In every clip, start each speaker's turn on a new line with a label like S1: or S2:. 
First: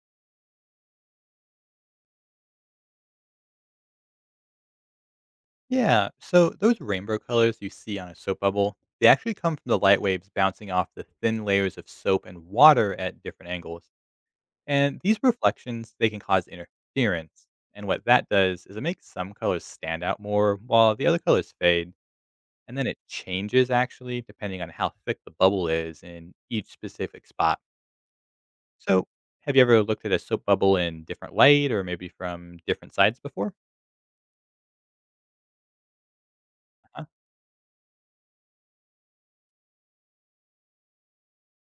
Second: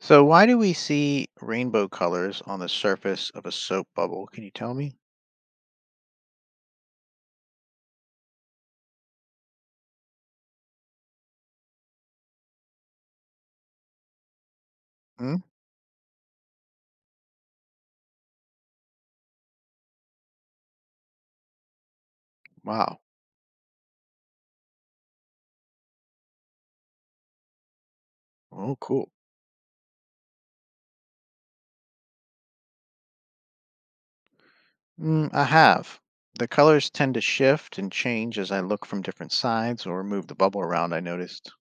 S1: So, why do we see rainbow colors on the surface of a soap bubble? Can you tell me?
S2: Yeah, so those rainbow colors you see on a soap bubble, they actually come from the light waves bouncing off the thin layers of soap and water at different angles. And these
S1: Hmm?
S2: reflections, they can cause interference. And what that does is it makes some colors stand out more while the other colors fade. And then it
S1: Wow.
S2: changes actually depending on how thick the bubble is in each specific spot.
S1: Oh,
S2: So,
S1: cool.
S2: have you ever looked at a soap bubble in different light or maybe from different sides before?
S1: Mm, I have. The colors tend to shift and change as I look from different sides or move the bubble around, I noticed.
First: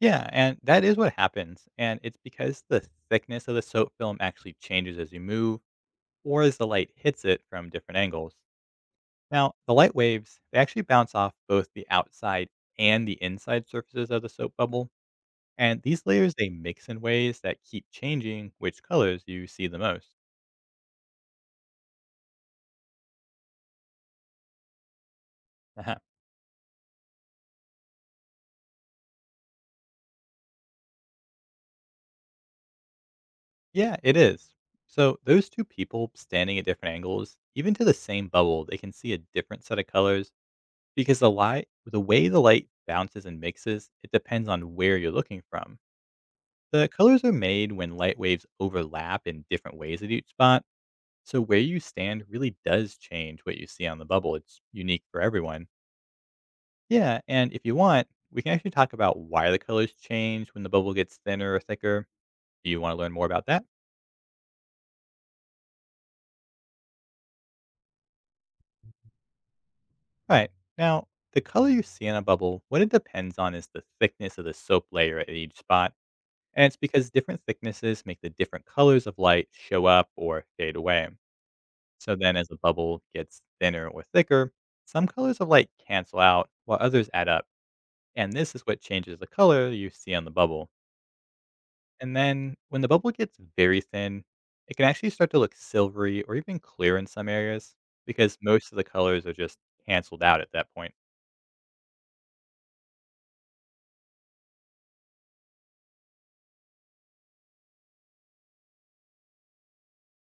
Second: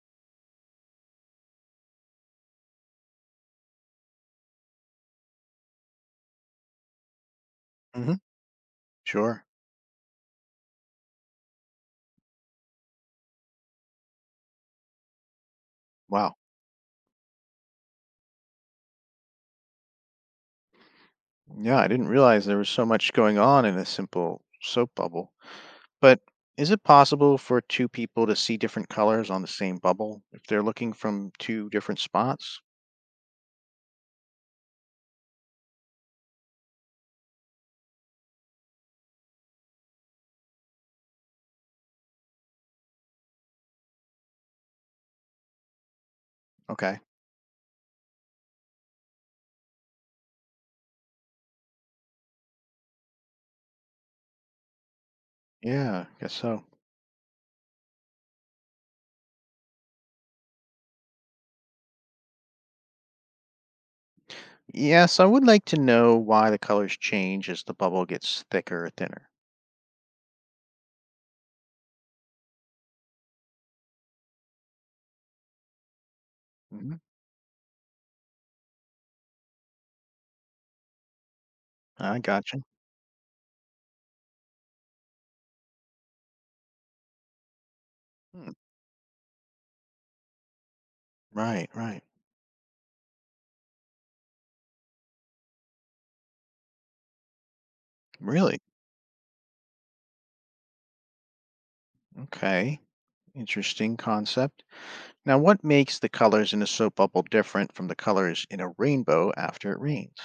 S2: Yeah, and that is what happens. And it's because the thickness of the soap film actually changes as you move or as the light hits it from different
S1: Hmm.
S2: angles.
S1: Sure.
S2: Now, the light waves, they actually bounce off both the outside and the inside surfaces of the soap bubble. And these layers,
S1: Wow.
S2: they mix in ways that keep changing which colors you see the most.
S1: Yeah, I didn't realize there was so much going on in a simple soap bubble.
S2: Uh-huh.
S1: But is it possible for two people to see different colors on the same bubble if they're looking from two different spots?
S2: Yeah, it is. So those two people standing at different angles, even to the same bubble, they can see a different set of colors. Because the way the light bounces and mixes, it depends on where you're looking from. The
S1: Okay.
S2: colors are made when light waves overlap in different ways at each spot, so where you stand really does change what you see on the bubble. It's unique for everyone.
S1: Yeah, I guess so.
S2: Yeah, and if you want, we can actually talk about why the colors change when the bubble gets thinner or thicker. Do you want to learn more about that?
S1: Yes, I would like to know why the colors change as the bubble gets thicker or thinner.
S2: Right. Now, the color you see in a bubble, what it depends on is the thickness of the soap layer at each spot. And it's
S1: Hmm.
S2: because different thicknesses make the different colors of light show up or fade away. So
S1: I
S2: then, as a
S1: gotcha.
S2: bubble gets thinner or thicker, some colors of light cancel out while others add up. And
S1: Hmm.
S2: this is what changes the color you see on the bubble.
S1: Right, right.
S2: And then, when the bubble gets very thin, it can actually start to look silvery or even clear in some areas because
S1: Really?
S2: most of the colors are just canceled out at that point.
S1: Okay. Interesting concept. Now, what makes the colors in a soap bubble different from the colors in a rainbow after it rains?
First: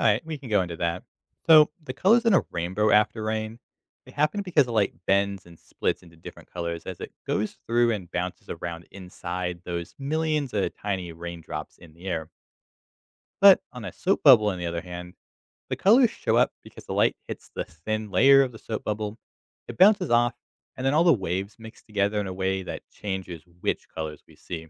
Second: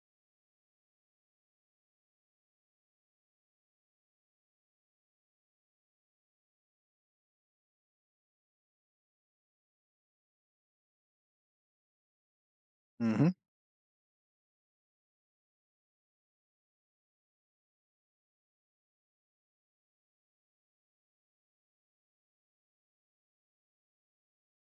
S2: All right, we can go into that. So the colors in a rainbow after rain, they happen because the light bends and splits into different colors as it goes through and bounces around inside those millions of tiny raindrops in the air.
S1: Hmm.
S2: But on a soap bubble, on the other hand, the colors show up because the light hits the thin layer of the soap bubble, it bounces off, and then all the waves mix together in a way that changes which colors we see.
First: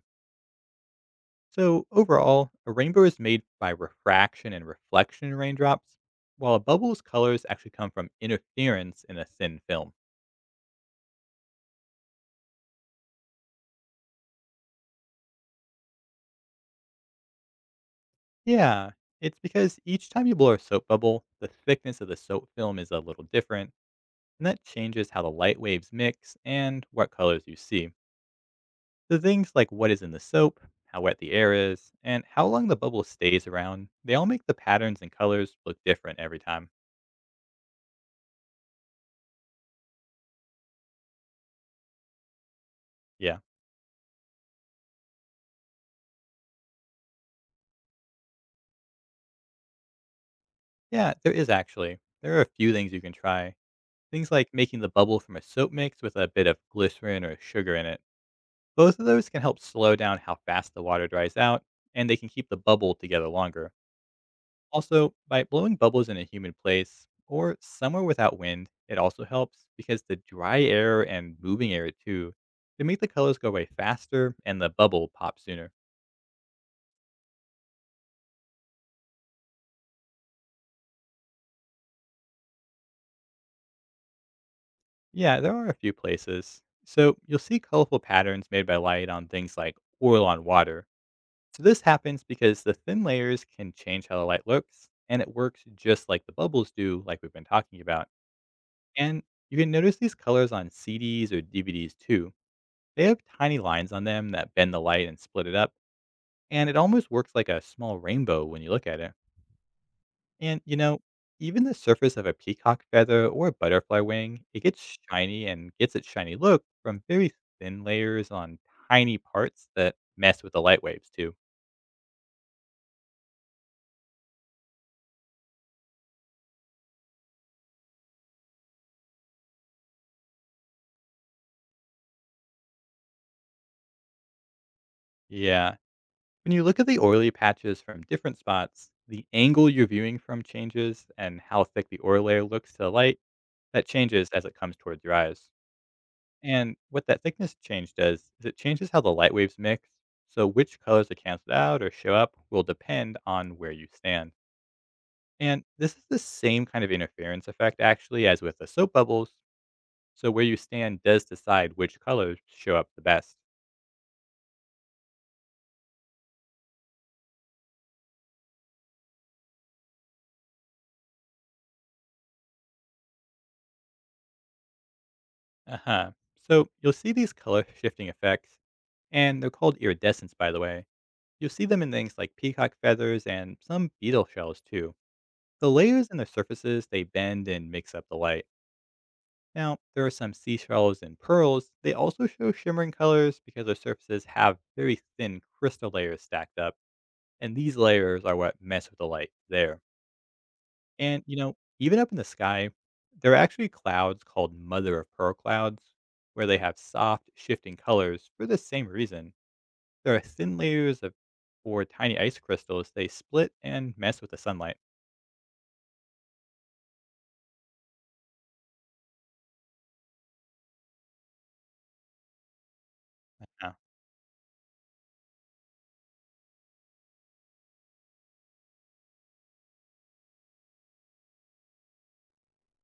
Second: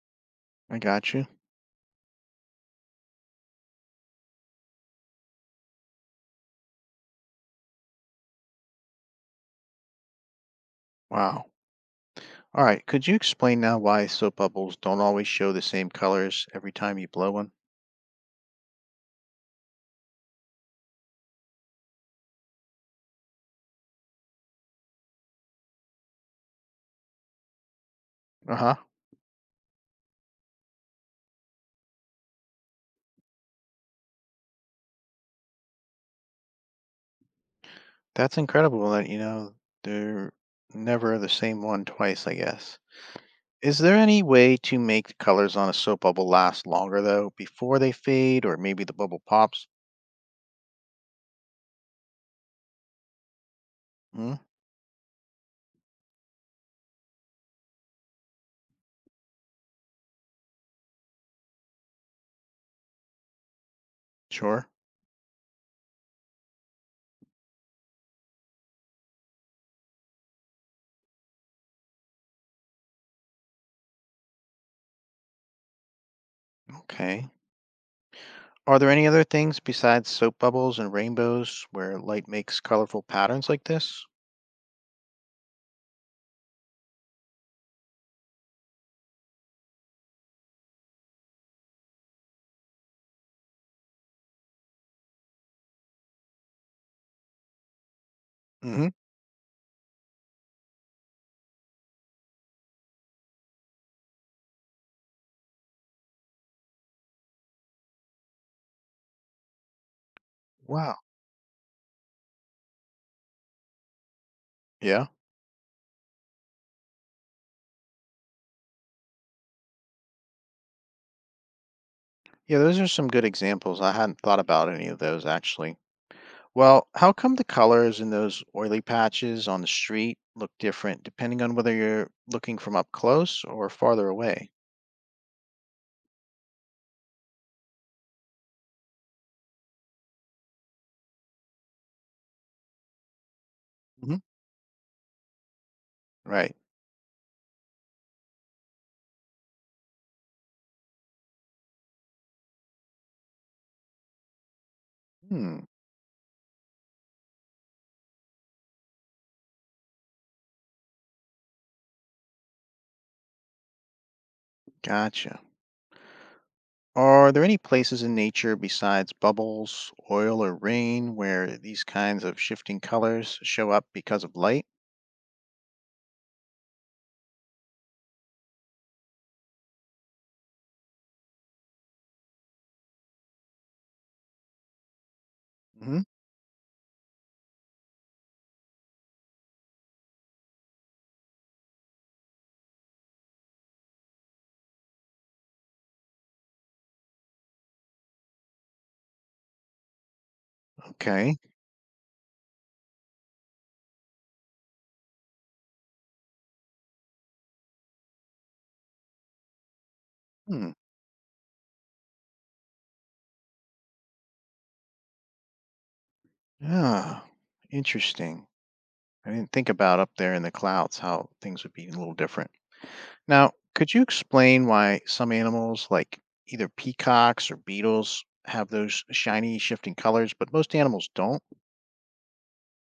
S1: I got you.
S2: So, overall, a rainbow is made by refraction and reflection in raindrops, while a bubble's colors actually come from interference in a thin film.
S1: Wow. All right, could you explain now why soap bubbles don't always show the same colors every time you blow one?
S2: Yeah, it's because each time you blow a soap bubble, the thickness of the soap film is a little different, and that changes how the light waves mix and what colors you see.
S1: Uh huh.
S2: So, things like what is in the soap, how wet the air is, and how long the bubble stays around, they all make the patterns and colors look different every time.
S1: That's incredible that they're never the same one twice, I guess.
S2: Yeah.
S1: Is there any way to make the colors on a soap bubble last longer, though, before they fade or maybe the bubble pops?
S2: Yeah, there is actually. There are a few things you can try. Things
S1: Hmm,
S2: like making the bubble from a soap mix with a bit of glycerin or sugar in it. Both of those can help slow down how fast the water dries out, and they can keep the bubble together longer.
S1: sure.
S2: Also, by blowing bubbles in a humid place or somewhere without wind, it also helps because the dry air and moving air too can make the colors go away faster and the bubble pop sooner.
S1: Okay. Are there any other things besides soap bubbles and rainbows where light makes colorful patterns like this?
S2: Yeah, there are a few places. So you'll see colorful patterns made by light on things like oil on water. So this happens because the thin layers can change how the light looks, and it works just like the bubbles do, like we've been talking about.
S1: Mm hmm.
S2: And you can notice these colors on CDs or DVDs too. They have tiny lines on them that bend the light and split it up, and it almost works like a small rainbow when you look at it. And you
S1: Wow.
S2: know, even the surface of a peacock feather or a butterfly wing, it gets
S1: Yeah.
S2: shiny and gets its shiny look from very thin layers on tiny parts that mess with the light waves too.
S1: Yeah, those are some good examples. I hadn't thought about any of those actually. Well, how come the colors in those oily patches on the street look different depending on whether you're looking from up close or farther away?
S2: Yeah, when you look at the oily patches from different spots, the angle you're viewing from changes and how thick the oil layer looks to the light, that
S1: Hmm.
S2: changes as it comes towards your eyes.
S1: Right.
S2: And what that thickness change does is it changes how the light waves mix, so which colors are canceled out or show up will depend on where you stand.
S1: Hmm.
S2: And this is the same kind of interference effect actually as with the soap bubbles, so where you stand does decide which colors show up the best.
S1: Gotcha. Are there any places in nature besides bubbles, oil, or rain where these kinds of shifting colors show up because of light?
S2: Uh huh. So you'll see these color shifting effects and they're called iridescents, by the way. You'll see them in things like peacock feathers and some beetle shells, too. The
S1: Hmm.
S2: layers and the surfaces, they bend and mix up the light. Now, there are some seashells and pearls. They also show shimmering colors because their surfaces have very thin crystal layers stacked up, and these layers are what mess with the light there. And, you
S1: Okay.
S2: know, even up in the sky, there are actually clouds called mother of pearl clouds, where they have soft, shifting colors for the same reason. There are thin
S1: Hmm.
S2: layers of or tiny ice crystals. They split and mess with the sunlight.
S1: Yeah. Interesting. I didn't think about up there in the clouds how things would be a little different. Now,
S2: Oh,
S1: could you explain why some animals, like either peacocks or beetles, have those shiny, shifting colors, but most animals don't?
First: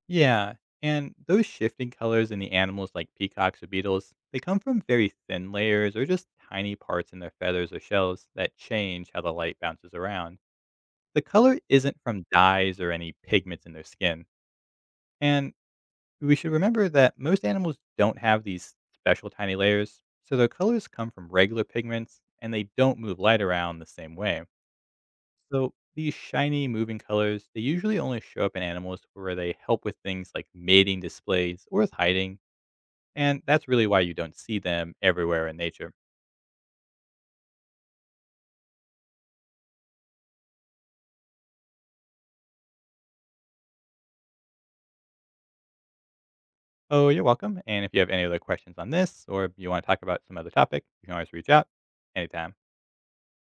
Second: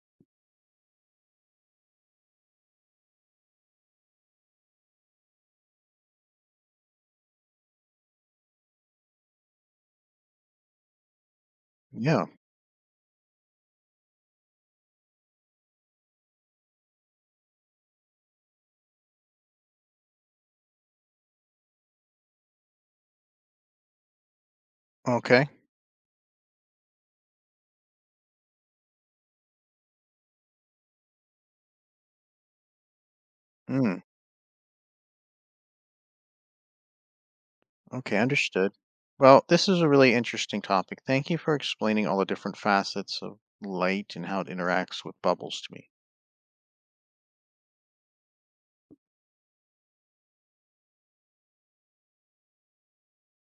S2: yeah, and those shifting colors in the animals like peacocks or beetles, they come from very thin layers or just tiny parts in their feathers or shells that change how the light bounces around. The color isn't from
S1: Yeah.
S2: dyes or any pigments in their skin. And we should remember that most animals don't have these special tiny layers, so their colors come from regular pigments and they don't move light around the same way.
S1: Okay.
S2: So these shiny moving colors, they usually only show up in animals where they help with things like mating displays or with hiding, and that's really why
S1: Mm,
S2: you don't see them everywhere in nature.
S1: okay, understood. Well, this is a really interesting topic. Thank you for explaining all the different facets of light and how it interacts with bubbles to me.
S2: Oh, you're welcome. And if you have any other questions on this or you want to talk about some other topic, you can always reach out anytime.